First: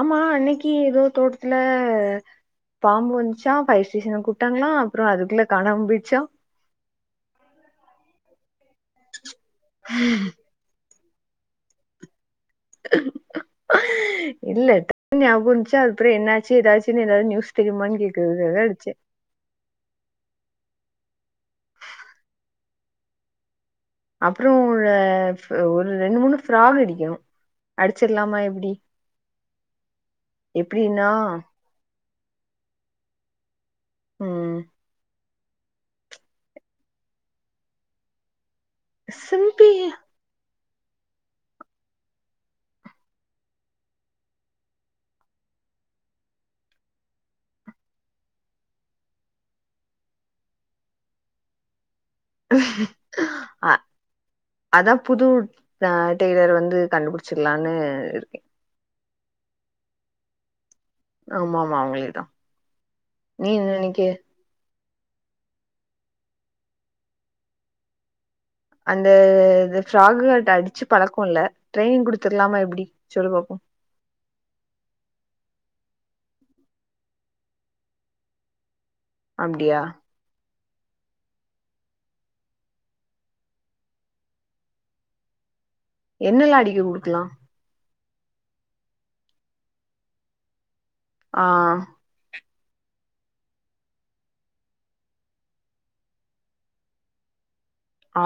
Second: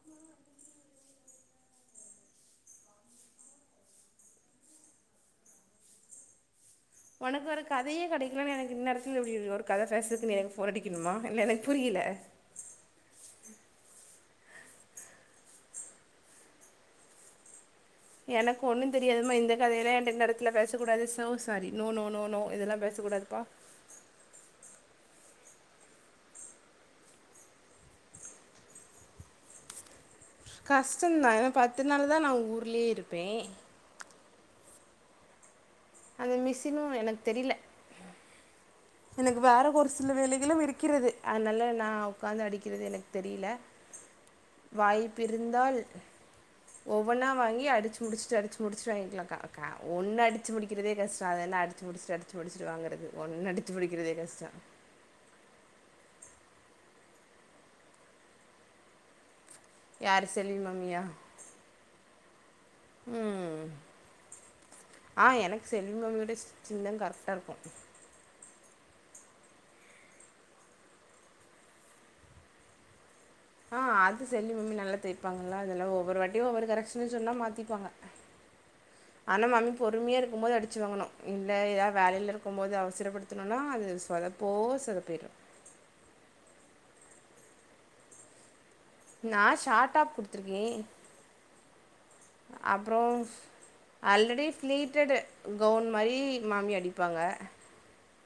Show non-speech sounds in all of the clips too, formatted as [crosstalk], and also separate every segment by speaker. Speaker 1: ஆமா அன்னைக்கு ஏதோ தோட்டத்துல பாம்பு வந்துச்சா ஃபையர் ஸ்டேஷன்ன கூட்டாங்களா அப்பற அதுக்குள்ள காணாம்போய்டுச்சா
Speaker 2: உனக்கு ஒரு கதையே கெடைக்கலனு எனக்கு இன்நேரத்துல இப்டி ஒரு கத பேசுதுக்குன்னே போறடிக்கணுமா இல்ல எனக்கு புரியல
Speaker 1: இல்ல டக்குனு ஞாபக வந்ச்சு அதுப்பற என்னாச்சு எதாச்சுன்னு எதாவது நியூஸ் தெரியுமானு கே
Speaker 2: எனக்கு ஒண்ணு தெரியாதுமா இந்த அதலா ஏண்ட இந்த எடத்துல பேசக்கூடாது so sorry no no no no இதெல்லா பேசக்கூடாதுப்பா
Speaker 1: அப்பறோ ஒரு ஒரு ரெண்டு மூணு ஃப்ராக் அடிக்கனு அடிச்சிடலாமா எப்டி எப்டின்னா
Speaker 2: கஷ்டந்தா ஏன்னா பத்து நாள் தா நா ஊர்லயே இருப்பே
Speaker 1: ம்
Speaker 2: அந்த மிஸினு எனக்கு தெரில எனக்கு வேற
Speaker 1: சிம்பி
Speaker 2: ஒரு சில வேலைகளு இருக்கிறது அதனால நா உக்காந்து அடிக்கிறது எனக்கு தெரில வாய்ப்பிருந்தால் ஒவ்வொன்னா வாங்கி அடிச்சு முடிச்சுட்டு அடிச்சு முடிச்சுட்டு வாங்கிக்கலாக்கா ஒன்னு அடிச்சு முடிக்கிறதே கஷ்டம் அத என்னா அடிச்சு முடிச்சட்டு அடிச் சி முடிச்சிட்டு வாங்கறது ஒன்னடித்
Speaker 1: அதா புது அ டெய்லர் வந்து கண்டுபிடிச்சர்லாம்னு இருக்கே
Speaker 2: யாரு செல்வி மம்மியா
Speaker 1: ஆமா ஆமா அவங்களுக்குதா நீ
Speaker 2: ம்
Speaker 1: இன்னு இன்னைக்கு
Speaker 2: ஆ எனக்கு செல்வி் மம்மியோட ஸ்டிச்சிங்தா கரெக்டா இருக்கு
Speaker 1: அந்த ஃப்ராகு அடிச்சு பழக்க இல்ல ட்ரைனிங் குடுத்துருலாமா எப்டி சொல்லூங்கோ
Speaker 2: ஆ அது செல்வி மம்மி நல்லா தெப்பாங்களா அதல்லா ஒவ்வொரு வாட்டியு ஒவ்வொரு கரெக்ஷன் சொன்னா மாத்திப்பாங்க ஆனா மாமி
Speaker 1: அப்டியா
Speaker 2: பொறுமையா இருக்கு போது அடிச்சு வாங்கனு இல்ல ஏதாவது வேலையில இருக்கும்போது அவசரப்படுத்துநோம்ன்னா அது சொதப்போ சொதப்பிடு
Speaker 1: என்னெல்லா அடிக்க குடுக்கலா
Speaker 2: நா ஷார்ட்டா குடுத்துருக்கே
Speaker 1: ஆ
Speaker 2: அப்பறோம் ஆல்ரெடி ஃப்ளீட்டட்டு கவுன் மாரி மாமி அடிப்பாங்க
Speaker 1: ஆ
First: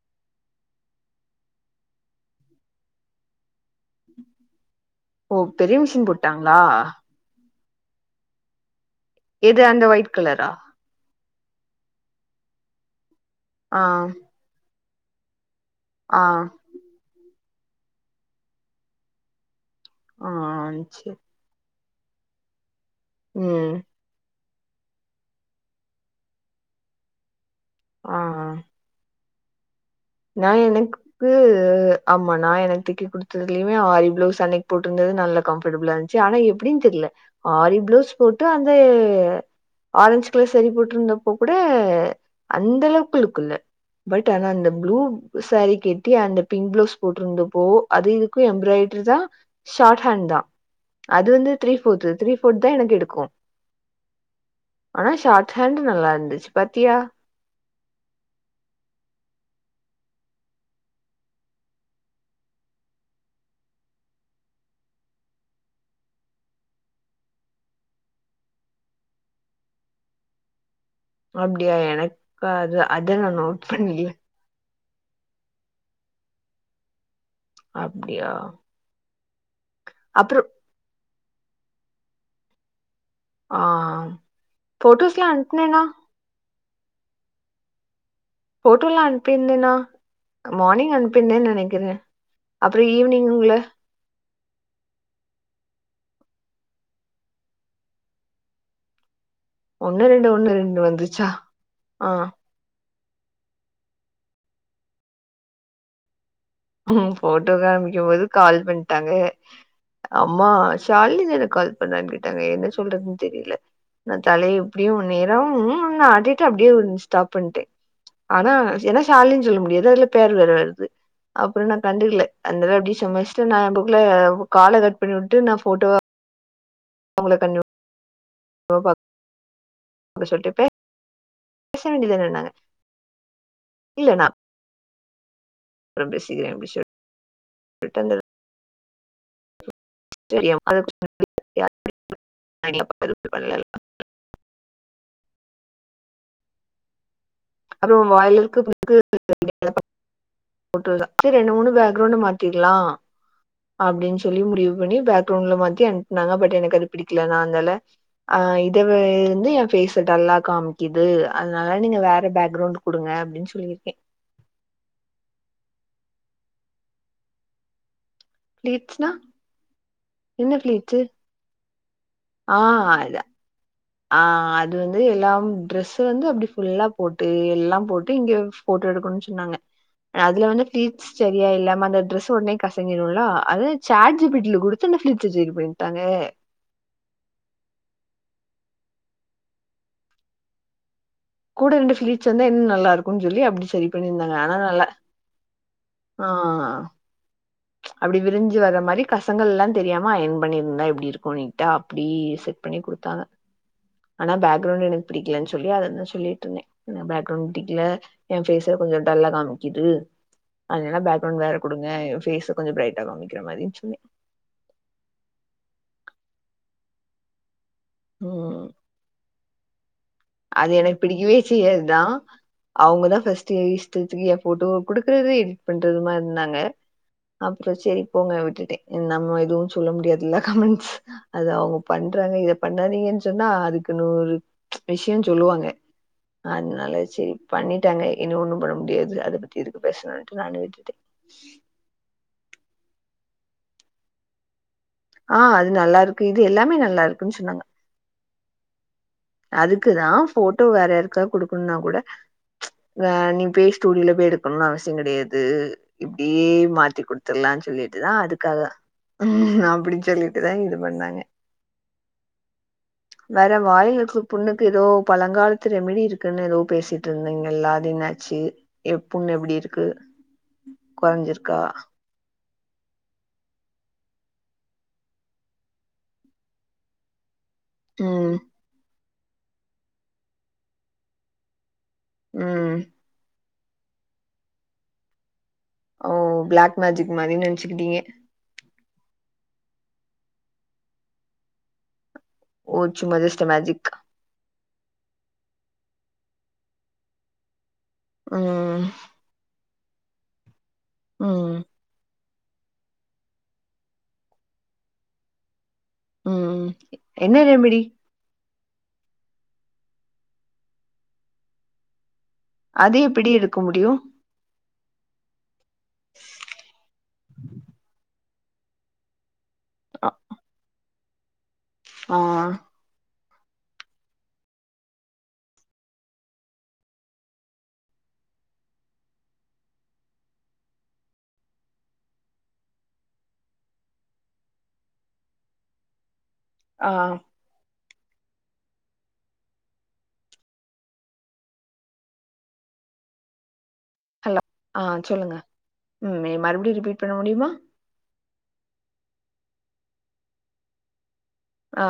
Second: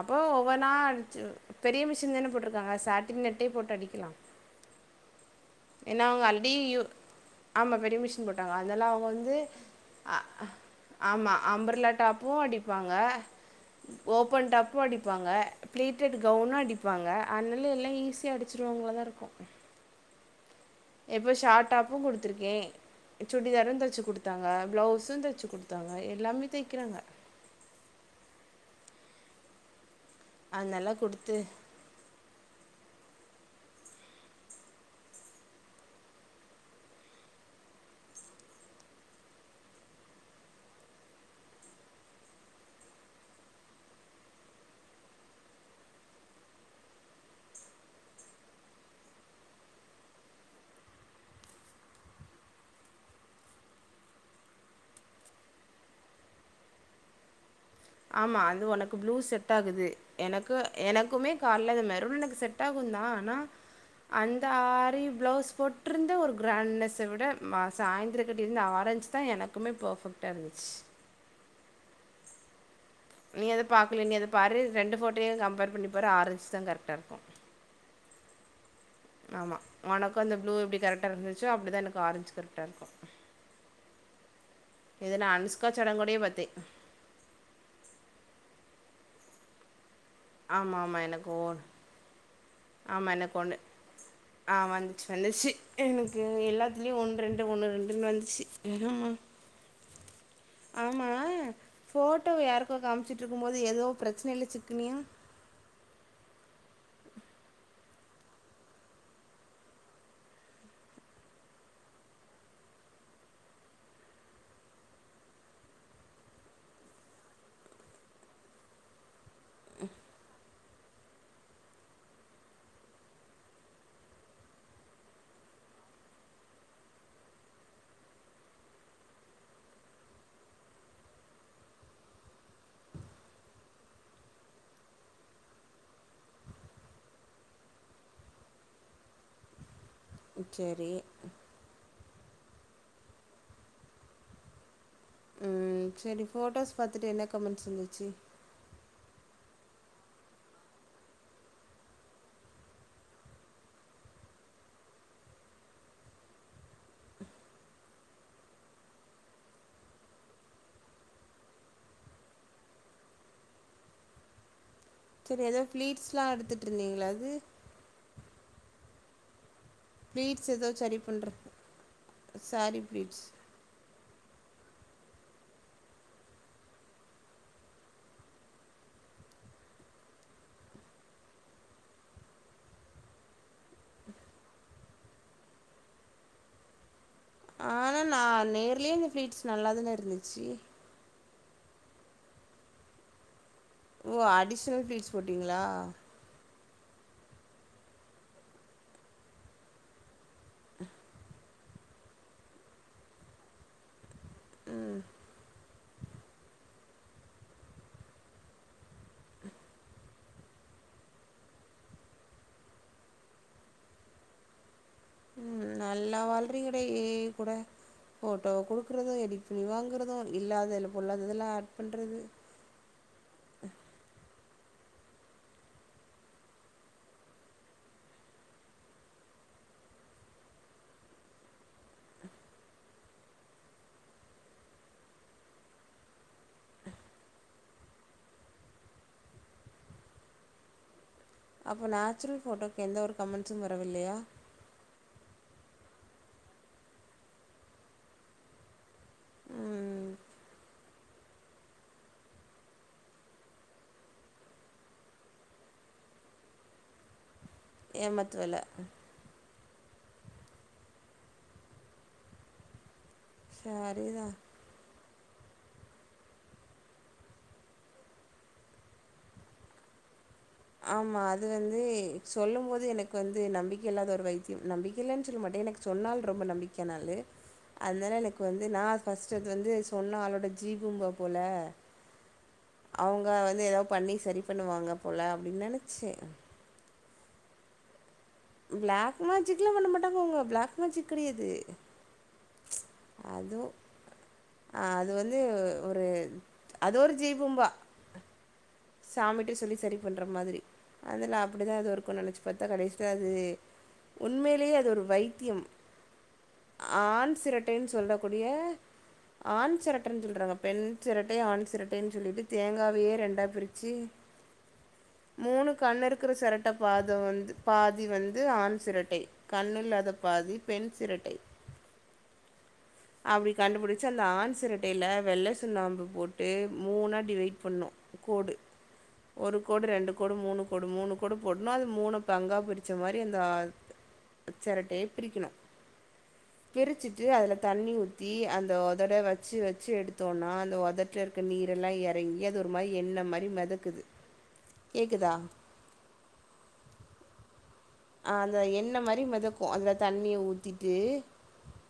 Speaker 2: அப்போ ஒவ்வொன்னா அடிச்ச பெரிய மிஷின் தானே போட்டிருக்காங்க சாட்டின் நட்டே போட்டு அடிக்கலா
Speaker 1: ஓ பெரிய
Speaker 2: ஏன்னா
Speaker 1: மிஷின்
Speaker 2: அவங்க ஆல்ரெடி
Speaker 1: போட்டாங்களா
Speaker 2: ஆமா பெரிய மிஷின் போட்டாங்க அதனால அவங்க வந்து
Speaker 1: இது அந்த ஒயிட்
Speaker 2: அ
Speaker 1: கலரா
Speaker 2: ஆமா அம்பர்லா டாப்பு அடிப்பாங்க
Speaker 1: ஆ
Speaker 2: ஓப்பன் டாப்பு அடிப்பாங்க பிளிட்டடு
Speaker 1: ஆ
Speaker 2: கவுன்னு அடிப்பாங்க அதனால எல்லா ஈஸிய அடிச்சடுவாங்களதா இருக்கு
Speaker 1: ஆஹ்ன்
Speaker 2: எப்போ ஷாட் டாப்பு குடுத்துருக்கே சுடிதாரு
Speaker 1: ம்
Speaker 2: தச்சு குடுத் குடுத்தாங்க பிளவுஸு தெச்சு குடுத்தாங்க எல்லாமே தைக்கிறாங்க
Speaker 1: ஆ நா
Speaker 2: அதனால
Speaker 1: எனக்கு கூ
Speaker 2: குடுத்து
Speaker 1: ஆமா நா எனக்கு தெக்க குடுத்ததுலயுமே ஆரி பிளவுஸ் அன்னைக்கு போட்டுருந்தது நல்ல கம்ஃர்டபிளா இருந்துச்சு ஆனா எப்டினு தெரில ஆரி பிளவுஸ் போட்டு அந்த ஆரஞ்சு கலர் சேரி போட்ருந்தப்போ கூட அந்தளவுக்கு லுக்குல்ல பட் ஆனா அந்த ப்ளூ சாரி கெட்டி அந்த பிங்க் பிளவுஸ் போட்ருந்தப்போ அது இதுக்கு எம்ப்ராய்டரி தா ஷார்ட் ஹேண்ட் தா அது வந்து த்ரீ ஃபோர்து த்ரீ ஃபோர்த் தா எனக்கு எடுக்கும் ஆனா ஷார்ட்ஹேண்டு நல்லா இருந்துச்சு பாத்தியா
Speaker 2: ஆமா அது ஒனக்கு ப்ளூ செட் ஆகுது எனக்கு எனக்குமே கால்ல அந்த மெரூன் எனக்கு செட் ஆகுந்தா ஆனா அந்த ஆரி ப்ளவுஸ் போட்ருந்த ஒரு கிராண்ட்னஸ்ஸ விட மா சாய்ந்தர கட்டிருந்து ஆரஞ்ச் தா எனக்குமே பேர்ஃபெக்ட்டா இருந்துச்
Speaker 1: அப்டியா எனக் அது அத நா
Speaker 2: நீ அதை
Speaker 1: நோட்
Speaker 2: பாக்கல
Speaker 1: பண்ல
Speaker 2: நீ அதை பாரு ரெண்டு ஃபோட்டோயு கம்பேர் பண்ணி பாரு ஆரஞ்சுதா கரெக்டா இருக்கு
Speaker 1: அப்டியா
Speaker 2: ஆமா ஒனக்கு அந்த
Speaker 1: அப்புறம்
Speaker 2: ப்ளூ எப்டி கரட்டா இருந்துச்சோ அப்டிதா எனக்கு ஆரஞ்சு கரட்டா இருக்கு
Speaker 1: ஆ
Speaker 2: இதுனா
Speaker 1: போட்டோஸ்லாம்
Speaker 2: அனுஸ்கா
Speaker 1: அனுப்புனேனா
Speaker 2: சடங்கோடயே பாத்தே
Speaker 1: போட்டோல அனுப்பீர்ந்தேனா
Speaker 2: ஆமாம்
Speaker 1: மார்னிங் அனுப்பீந்தே நெனக்கிறே
Speaker 2: ஆமா எனக்கொண்ணு ஆ வந்துச்சு வந்துச்சு எனக்கு எல்லாத்துலயு ஒன் ரெண்டு ஒன்னு ரெண்டுன்னு வந்துச்சு
Speaker 1: ஒண்ணு ரெண்டு ஒண்ணு ரெண்டு
Speaker 2: [unintelligible] ஆமா
Speaker 1: வந்துச்சா ஆ
Speaker 2: ஃபோட்டோவ யாரோ கோ காம்ச்சிட்ருக்கும் போது எதோ ப்ரெச்சனைல சிக்குனியா
Speaker 1: ஹ்ம் ஃபோட்டோ காமிக்கும் போது கால் பண்ட்டாங்க அம்மா ஷாலினி னு எதுக்கால் பண்ணான்னு கேட்டாங்க என்ன சொல்றதுன் தெரில நா தலய இப்டியு நேரா ம் னு ஆட்டிட்டு அப்டியே ஸ்டாப் பண்ட்டே ஆனா ஏன்னா ஷாலினின் சொல்ல முடியாது அதுல பேரு வேற வருது அப்பறோ நா கண்டுக்ல [unintelligible] அப்டி [unintelligible] கால கட் பண்ணி உட்டு நா ஃபோட்டோவ அவுங்கள கண்ணு [unintelligible] அப்ப சொல்ட்ட பே பேச வேண்டி தான நாங்க இல்ல நா அப்றம் பேசிக்கிற அப்டி சொல் [unintelligible]
Speaker 2: சரி
Speaker 1: [inaudible]
Speaker 2: ம் சரி ஃபோட்டோஸ் பாத்துட்டு என்ன க
Speaker 1: அப்றோ வாயிலிருக்கு [inaudible] [inaudible] செரி ரெண்டு மூணு பேக்ரௌண்டு மாத்திக்கலா அப்டின் சொல்லி முடிவு பண்ணி பேக்ரெளண்ட்ல மாத்தி அனுப்புனாங்க பட் எனக்கு அது பிடிக்ல நா அந்தால ஆஹ் இத வே இருந்து என் ஃபேச டல்லா காம்க்கிது அதனால நீங்க வேற பேக்ரொளண்ட் குடுங்க அப்டின் சொல்லிருக்கே
Speaker 2: செரி எதோ ஃப்ளீட்ஸ்லா எடுத்துட்ருந்தீங்கல்ல அது
Speaker 1: ப்ளீட்ஸ்னா
Speaker 2: ப்ளீட்ஸ் எதோ சரி பண்றக்கு சாரி ப்ளீட்ஸ்
Speaker 1: ஆஹ் அது வந்து எல்லாம் ட்ரெஸ்ஸு வந்து அப்டி ஃபுல்லா போட்டு எல்லாம் போட்டு இங்க போட்டு எடுக்கணுன் சொன்னாங்க அதுல வந்து ஃப்ளீட்ஸ் சரியா இல்லாம அந்த டிரெஸ்ஸு ஒட்னே கசங்கிருல்ல அது சாட் ஜி பி டி ல குடுத்து அந்த ஃப்ளீட்ஸ சரி பன்ட்டாங்க
Speaker 2: ஆனா நா நேர்லயே அந்த ஃப்ளீட்ஸ் நல்லாதான இருந்துச்சி
Speaker 1: கூட ரெண்டு ஃப்ளீட்ஸ் வந்தா இன்னு நல்லா இருக்குனு சொல்லி அப்டி சரி
Speaker 2: ஓ
Speaker 1: பண்ணிருந்தாங்க ஆனா நல்ல
Speaker 2: அடிஷ்னல் ப்ளீட்ஸ் போட்டிங்களா
Speaker 1: ஆ ஆ அப்டி விரிஞ்சு வர்ற மாரி கசங்கல்லா தெரியாம அயன் பண்ணியிருந்தா எப்டி இருக்கு நீட் ட்டா அப்டி செட் பண்ணி குடுத்தாங்க ஆனா ஃபேக்ரவுண்ட் எனக்கு பிடிக்கலன் சொல்லி அத தா சொல்லி ட்ருந்தே ஃபேக்ரவுண்ட் பிடிக்ல ஏ ஃபேஷுல கொஞ்சோ டல்லா காமிக்கிது அதுனால ஃபேக்ரவுண்ட் வேற குடுங்க ஏ ஃபேஸ கொஞ்சோ ப்ரைட்டா காமிக்கிற மாதிரின் சொன்னே
Speaker 2: ம் நல்லா வாழ்றீங்கடே ஏ ஐ கூட போட்டோவ
Speaker 1: ம்
Speaker 2: குடுக்கறதும் எடிட் பண்ணி வாங்கறதும் இல்
Speaker 1: அது எனக்கு பிடிக்கவே செய்யாதுதா அவுங்கதா ஃபர்ஸ்ட்டு ஏ இஷ்டத்துக்கு ஏ போட்டோவ குடுக்குறது எடிட் பண்றதுமா இருந்தாங்க அப்றோ சேரி போங்க விட்டுட்டே நம்ம எதுவும் சொல்ல முடியாதுல்ல கமெண்ட்ஸ் அத அவுங் பண்றாங்க இத பண்ணாதீங்கன் சொன்னா அதுக்கு நூறு விஷயோ சொல்லுவாங்க அதுனால சேரி பண்ணிட்டாங்க இனி ஒண்ணு பண்ண முடியாது அத பத்தி எதுக்கு பேசணுன்ட்டு நானு விட்டுட்டே
Speaker 2: அப்போ நேச்சுரல் போட்டோவுக்கு எந்த ஒரு கமெண்ட்ஸும் வரவில்லையா
Speaker 1: ஆ அது நல்லா இருக்கு இது எல்லாமே நல்லா இருக்குன்னு சொன்னாங்க
Speaker 2: ம்
Speaker 1: அதுக்குதா போட்டோ வேற யாருக்காக குடுக்கணுனா கூட ஆ நீ போய் ஸ்டூடியோல போய் எடுக்கணுன்னு அவசியோ கெடையாது இப்டியே மாத்தி குடுத்துர்லான் சொல்லிட்டுதா
Speaker 2: ஏமாத்து வேல
Speaker 1: அதுக்காக ம் அப்டி சொல்லிட்டுதா இது பண்ணாங்க வேற வாயிலருக்குற
Speaker 2: சரிதா
Speaker 1: புண்ணு க்கு எதோ பழங்காலத்து ரெமிடி இருக்குன்னு எதோ பேசிட்டு இருந்தீங்கல்ல அது இன்னாச்சு ஏ புண்ணு எப்டி இருக்கு
Speaker 2: ஆமா அது
Speaker 1: கொறஞ்சிருக்கா?
Speaker 2: வந்து சொல்லும்போது எனக்கு வந்து நம்பிக்கை இல்லாத ஒரு வைத்தியம் நம்பிக்க இல்லேன்னு சொல்ல மாட்டே எனக்கு சொன்னாலு ரொம்ப நம்பிக்க நாலு அதுனால
Speaker 1: ம்.
Speaker 2: எனக்கு வந்து நா ஃபர்ஸ்ட்டு அது வந்து சொன்ன ஆளோட ஜீபூம்பா போல
Speaker 1: ம்.
Speaker 2: அவுங்க வந்து எதாவது பண்ணி சரி பண்ணுவாங்க போல அப்டி நெனச்
Speaker 1: ஓ ஃப்ளாக் மேஜிக் மாரினு நெனச்சுக்கிட்டீங்க
Speaker 2: ஃப்ளாக் மேஜிக்லா பண்ண மாட்டாங்க அவுங்க ப்ளாக் மேஜிக் கெடையாது
Speaker 1: ஓச்சும் மஜிஸ்ட்டா மேஜிக்
Speaker 2: அது வந்து ஒரு அது ஒரு ஜீபூம்பா
Speaker 1: ஆ உம்
Speaker 2: சாமிட்ட சொல்லி சரி பண்ற மாதிரி அதுல
Speaker 1: ம்.
Speaker 2: அப்டிதா எதோ இருக்குன் நெனச் சுப் பாத்தா கடைசில அது உண்மையிலேயே அது ஒரு வைத்தியம்
Speaker 1: ம்.
Speaker 2: ஆண்
Speaker 1: என்ன ரெமிடி?
Speaker 2: சிரட்டையின் சொல்லக் கூடிய ஆண் சிரட்டன் சொல்றாங்க பெண் சிரட்டை ஆண் சிரட்டையின் சொல்லிட்டு
Speaker 1: அது
Speaker 2: தேங்காவையே
Speaker 1: எப்டி
Speaker 2: ரெண்டா
Speaker 1: எடுக்க
Speaker 2: பிரிக்
Speaker 1: முடியு
Speaker 2: மூணு கண்ண இருக்குற சிரட்ட பாதோ வந்து பாதி வந்து ஆண் சிரட்டை கண்ணு இல்லாத பாதி பெண் சிரட்டை
Speaker 1: ஆ ஆ
Speaker 2: அப்டி கண்டுபுடிச்சு அந்த ஆண் சிரட்டையில வெள்ளை சுண்ணாம்பு போட்டு மூணா டிவைட் பண்ணோ கோடு ஒரு கோடு ரெண்டு கோடு மூணு கோடு மூணு கோடு போட்ணு அது மூணு பங்கா பிரிச்ச மாரி அந்த ஆ செரட்டைய பிரிக்கணு
Speaker 1: ஆ
Speaker 2: பிரிச்சுட்டு அதுல தண்ணி ஊத்தி அந்த உதட வச்சு வச்சு எடுத்தோனா அந்த உதட்டுல இருக்க நீரெல்லா எறங் ட்ரையா அது ஒரு மாரி எண்ண மாரி மெதக்குது
Speaker 1: ஹலோ ஆ
Speaker 2: கேக்குதா
Speaker 1: சொல்லுங்க ம் நீ மறுபடியு ரிபீட் பண்ண முடியுமா
Speaker 2: ஆ அந்த என்ன மாரி மெதக்கு அதுல தண்ணிய ஊத்திட்டு
Speaker 1: ஆ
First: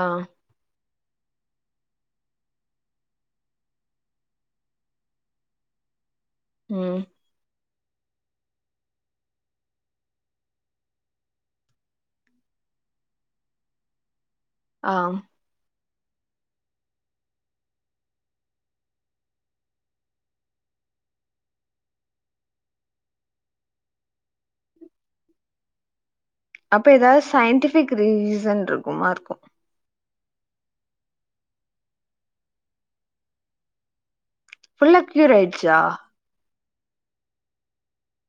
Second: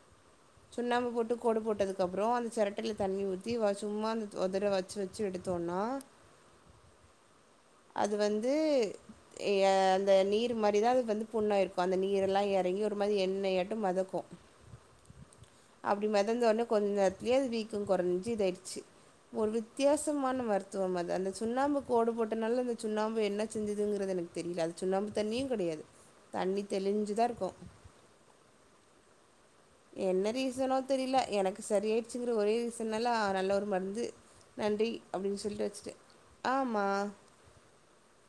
Speaker 2: சுண்ணாம்ப போட்டு கோடு போட்டதுக்க அப்றோ அந்த சிரட்டையில் தண்ணி ஊற்றி சும்மா அந்த ஒருதர வெச் வெச்சு வெச்சு எடுத்தோனா
Speaker 1: ம்
Speaker 2: அது வந்து அந்த ஆ நீர் மாரி விரல் வந்து புண்ணா இருக்கு அந்த நீரெல்லா எறங்கி ஒரு மாரி எண்ணெயாட்டு மெதக்கு
Speaker 1: ஆ
Speaker 2: அப்டி மெதந்தோடனே கொஞ்சோ நேரத்துலயே அது வீக்கு கொறஞ்சு இதா ஆயிடுச்சு ஒரு வித்தியாசமான மருத்துவம் அது அந்த சுண்ணாம்பு கோடு போட்டனால அந்த சுண்ணாம்பு என்ன செஞ்சதுங்கிறது எனக் தெரில அது சுண்ணாம்பு தண்ணியு கெடயாது
Speaker 1: அப்ப எதாவது சயின்டிஃபிக் ரீசன் இருக்குமா இருக்கு
Speaker 2: என்ன ரீசனோ தெரில எனக்கு செரி ஆயிடுச்சுங்கிற ஒரே ரீசன்னால நல்ல ஒரு மருந்து நன்றி
Speaker 1: ஃபுல்லா கியூர்
Speaker 2: அப்டின்னு சொல்லிட்டு
Speaker 1: ஆயிடுச்சா
Speaker 2: வெச்சுட்டே ஆமா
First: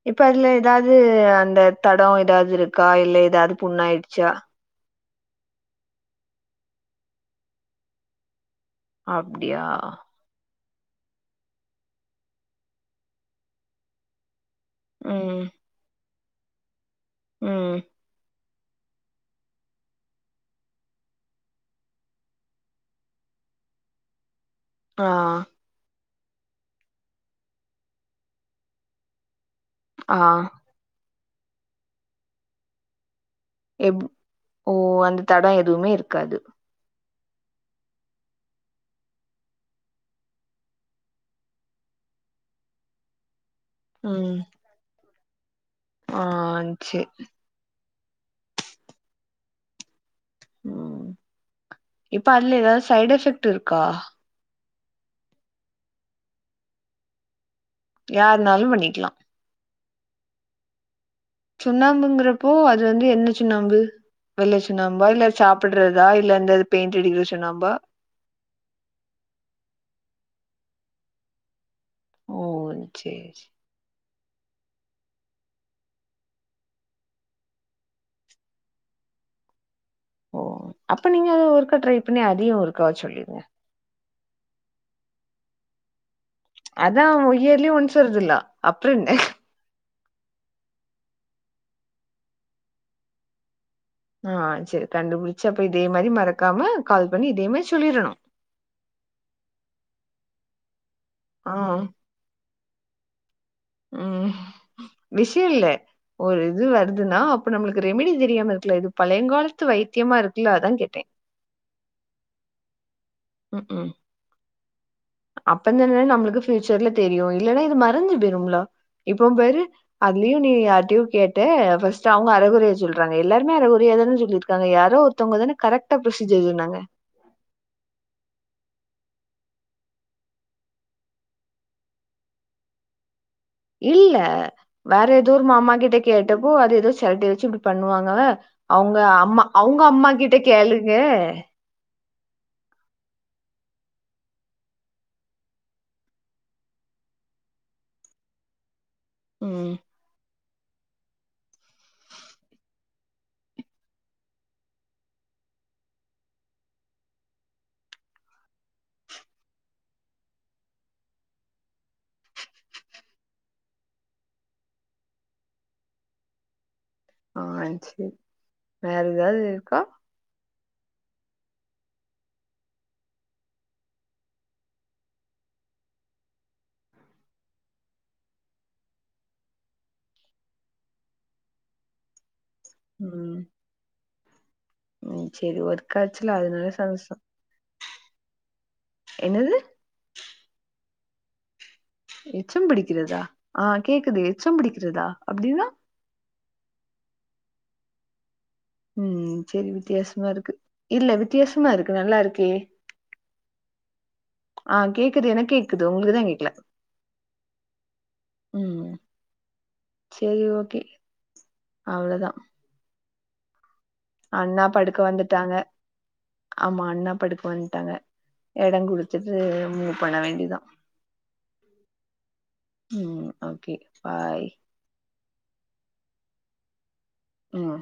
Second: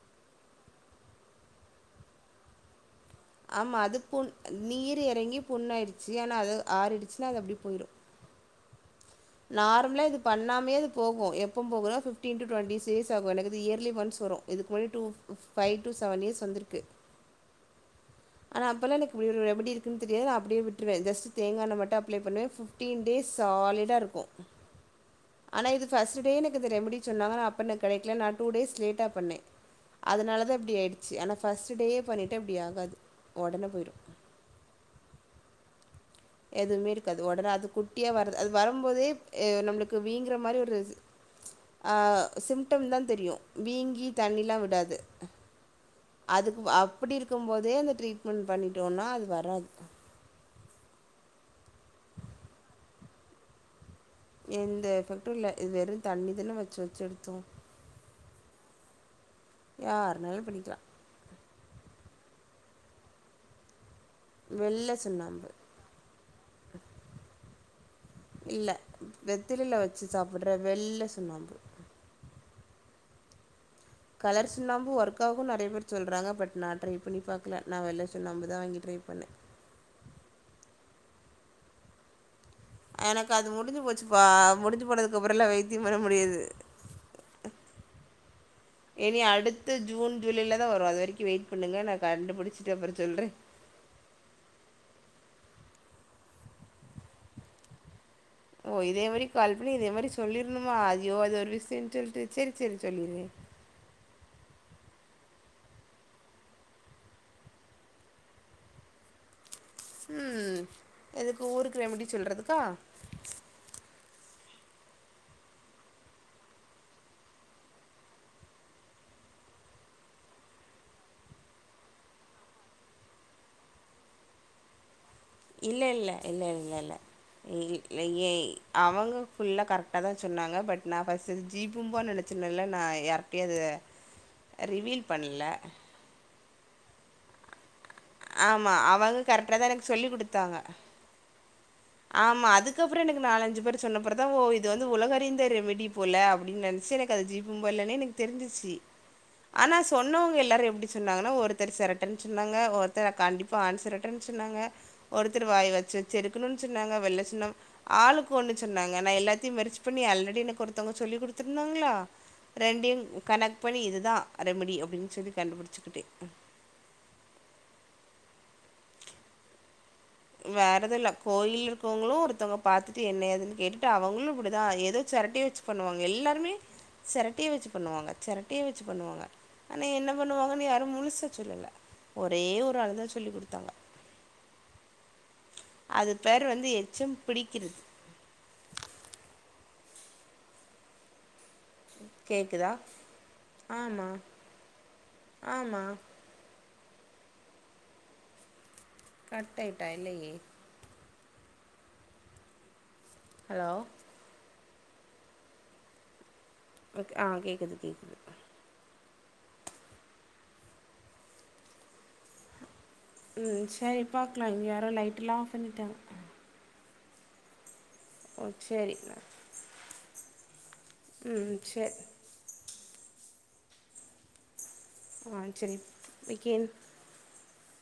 Speaker 1: இப்ப அதுல எதாவ்து அந்த தடோ எதாவது இருக்கா இல்ல ஏதாவது
Speaker 2: ஆமா அது புண்
Speaker 1: புண்ணாயிடுச்சா
Speaker 2: நீர் எறங்கி புண்ணாயிடுச்சு ஆனா அது ஆறிடுச்சுனா அது அப்டியே போயிடு
Speaker 1: அப்டியா
Speaker 2: நார்மலா இதுக் பண்ணாமே அது போகு எப்போ போகுனா ஃபிப்டீ டூ டுவென்டி சீஸ் ஆக எனக்கு இயர்லி ஒன்ஸ் வரு இதுக்கு முன்னடி டூ
Speaker 1: ம்
Speaker 2: ஃபைவ் டூ செவன் இயர்ஸ் வந்திருக்கு
Speaker 1: ம்
Speaker 2: ஆனா அப்பொல்லா எனக்கு இப்பிடி ஒரு ரெமடி இருக்கு தெரியாது அப்டியே விட்டுவே ஜஸ்ட் தேங்காய் எண்ண மட்டு அப்ளே பண்ணுவ ஃபிப் ஃபிப்டீன் டேஸ் சாலிட்டா இருக்கு
Speaker 1: ஆ
Speaker 2: ஆனா இது ஃபஸ்ட டே எனக்கு இந்த ரெமடி சொன்னாங்க நா அப்ப எனக்கு கெடைக்கல நா டூ டேஸ் லேட்டா பண்ணே
Speaker 1: ஆ
Speaker 2: அதுனால தா இப்பிடி ஆயிடுச்சு ஆனா ஃபஸ்டு டேயே பண்ணிட்டா இப்டி ஆகாது உடனே
Speaker 1: எப்
Speaker 2: போயிடும்
Speaker 1: ஓ அந்த தடோ எதுவுமே இருக்காது
Speaker 2: எதுவுமே இருக்காது ஒடனே அது குட்டியா வர்து அது வரும்போதே நம்மளுக்கு வீங்குற மாரி ஒரு ஆ சிம்டம் தா தெரியு வீங்கி
Speaker 1: ம்
Speaker 2: தண்ணில்லா விடாது
Speaker 1: ஆ
Speaker 2: அதுக்கு
Speaker 1: சேரி
Speaker 2: அப்பிடி இருக்கும்போதே அந்த ட்ரீட்மெண்ட் பண்ணிட்டோன்னா அது வராது
Speaker 1: ம் இப்ப அதுல எதாவது சைடு் எஃபெக்ட் இருக்கா
Speaker 2: எந்த எஃப்பெக்ட்டு இல்ல இது வெறு தண்ணி இதுல்லா வெச்சு வெச்சு எடுத்தோ
Speaker 1: யாருனாலு பண்ணிக்கலா
Speaker 2: யாருனாலு பண்ணிக்கலா
Speaker 1: சுண்ணாம்புங்கிறப்போ அது வந்து என்ன சுண்ணாம்பு வெள்ள
Speaker 2: வெள்ளை
Speaker 1: சுண்ணாம்பா இல்ல
Speaker 2: சுண்ணாம்பு
Speaker 1: சாப்பிடுறதா இல்ல இந்த பெயிண்ட் அடிக்கிற சுண்ணாம்பா
Speaker 2: இல்ல வெத்தலில வெச்சு சாப்பிடுற வெள்ள சுண்ணாம்பு
Speaker 1: ஓ சேரி
Speaker 2: கலர் சுண்ணாம்பு ஒர்க்காகுனு நெறய பேர் சொல்றாங்க பட் நா ட்ரை பண்ண பாக்கல நா வெள்ள சுண்ணாம்பு தா வாங்கி ட்ரை பண்ணே
Speaker 1: ஓ அப்ப நீங்க அத ஒருக்கா ட்ரை பண்ணி அதையு ஒருக்கா சொல்லிடுங்க
Speaker 2: முடிச்சு போச்சு ப்பா முடிச்சு போனதுக்கு அப்றோயெல்லா வைத்தியம் பண்ண முடியாது
Speaker 1: அதா இயர்லி ஒன்ஸ் வருதுல்ல அப்றோ என்ன
Speaker 2: இனி அடுத்து ஜூன் ஜூலையில தா வரு அது வரைக்கு வெயிட் பண்ணுங்க நா கண்டு புடிச்சிட்டு அப்றோ சொல்றே
Speaker 1: ஆ செரி கண்டுபிடிச்சு அப்ப இதே மாரி மறக்காம கால் பண்ணி இதே மாரி சொல்லிரணு
Speaker 2: ஓ இதே மாரி கால் பண்ணி இதே மாரி சொல்லிருணுமா ஐயோ அது ஒரு
Speaker 1: ஆ
Speaker 2: விஷயன்னுட்டு சொல்லிட்டு சேரி சேரி சொல்லிரே
Speaker 1: ம் விஷய இல்ல ஒரு இது வருதுன்னா அப்ப நம்மளுக்கு ரெமிடி தெரியாம இருக்கல இது பழயங்கால
Speaker 2: ம் எதுக்கு ஊருக்கு ரெமடி சொல்றதுக்கா
Speaker 1: ம்ஹூம் அப்பந்தான நம்மளுக்கு ஃப்யூச்சர்ல தெரியு இல்லன்னா இது மறந்து போயிரும்மிலா இப்போம் பாரு அதுலயு நீ யார்ட்டியையு கேட்ட ஃபர்ஸ்ட் அவங்க அறகொறைய சொல்றாங்க எல்லாருமே அரகுறையாதானு சொல்லியிருக்காங்க யாரோ ஒரு மத்தவங்கதானே கரெட்டா புரசீஜர் சொன்னாங்க
Speaker 2: இல்லயே அவங்க ஃபுல்லா கரெக்டாக தா சொன்னாங்க பட் நா ஃபஸ்ட் ஜீபும்பானு நெனச் சின்ன எல்லா இல்ல எர்
Speaker 1: இல்ல வேற எதோ ஒரு மாமா கிட்ட கேட்டப்போ அது ஏதோ செரட்டி வச்சு இப்டி பண்ணுவாங்கல்ல
Speaker 2: ஆமா
Speaker 1: அவ்ங்க
Speaker 2: அவங்க
Speaker 1: அம்மா
Speaker 2: கரெக்டா தான்
Speaker 1: அவ்ங்க
Speaker 2: எனக்கு
Speaker 1: அம்மா
Speaker 2: சொல்லிக்
Speaker 1: கிட்ட
Speaker 2: குடுத்தாங்க
Speaker 1: கேளுங்க
Speaker 2: ஆமா அதுக்கப்புற எனக்கு நாலஞ்சு பேர் சொன்னப்புறதா ஓ இது வந்து உலகறிந்த ரெமிடி போல அப்டின்னு நெனைச்சு எனக் அது ஜீபூம்பா இல்லன்னே எனக்கு தெரிஞ்சுச்சு
Speaker 1: ம்
Speaker 2: ஆனா சொன்னவங்க எல்லாரு எப்டி சொன்னாங்கன்னா ஒருத்தர் செரட்டேன்னு சொன்னாங்க ஒருத்தரை கண்டிப்பாக ஆன் செரட்டேன்னு சொன்னாங்க ஒருத்தரு வாய் வச்சு செருக்கணுனு சொன்னாங்க வெள்ளசின்னம் ஆளுக்கு ஒன்னு சொன்னாங்க நா எல்லாத்தையு மெர்ச்சு பண்ணி ஆல்ரெடி எனக்கு ஒருத்தவங்க சொல்லி குடுத்தருந்தாங்களா ரெண்டையு கனெக்ட் பண்ணி இது தா ரெமடி அப்டின்னு சொல்லி கண்டுபிடிச்சிக்கிடே
Speaker 1: ஆ செரி வேற ஏதாவது இருக்கா
Speaker 2: வேற எது இல்ல கோயிலி இருக்கவங்களு ஒருத்தவங்க பாத்துட்டு என்ன ஏதுன்னு கேட்டுட்டு அவங்களு இப்டிதா ஏதோ செரட்டைய வச்சு பண்ணுவாங்க எல்லாருமே செரட்டைய வெச்சு பண்ணுவாங்க செரட்டைய வெச்சு பண்ணுவாங்க ஆனா என்ன பண்ணுவாங்கன்னு யாரும் முழுசா சொல்லல ஒரே ஒரு ஆளு தா சொல்லி்
Speaker 1: ம்
Speaker 2: குடுத்தாங்க
Speaker 1: ம் செரி ஒர்
Speaker 2: அது பேர் வந்து எச்சம் பிடிக்கிறது
Speaker 1: என்னது எச்சம்
Speaker 2: கேக்குதா
Speaker 1: பிடிக்கிறதா ஆ
Speaker 2: ஆமா
Speaker 1: கேக்குது எச்சம் பிடிக்கிறதா அப்டின்னா
Speaker 2: ஆமா
Speaker 1: ம்
Speaker 2: கட்
Speaker 1: செரி
Speaker 2: ஆயிட்டா
Speaker 1: வித்தியாசமா
Speaker 2: இல்லையே
Speaker 1: இருக்கு இல்ல வித்தியாசமா இருக்கு நல்லா இருக்கே
Speaker 2: ஹலோ
Speaker 1: ஆ கேக்குது எனக்கு கேக்குது உங்களுக்குதா கேக்கல
Speaker 2: ஓக் ஆ கேக்குது கேக்குது
Speaker 1: ம் செரி ஓகே அவ்ளதா
Speaker 2: ம் சரி பாக்கலா
Speaker 1: அண்ணா
Speaker 2: இங்க யாரோ
Speaker 1: படுக்க
Speaker 2: லைட்டெலா ஆஃப்
Speaker 1: வந்துட்டாங்க
Speaker 2: பண்ணிட்டாங்க
Speaker 1: ஆமா அண்ணா படுக்க வந்ட்டாங்க
Speaker 2: ஓ
Speaker 1: எடோ
Speaker 2: சரி
Speaker 1: குடுத்துட்டு மூவு பண்ண வேண்டிதா
Speaker 2: ம் செர்
Speaker 1: ம் ஓகே பாய்
Speaker 2: ஆ செரி போய் கேள்
Speaker 1: ம்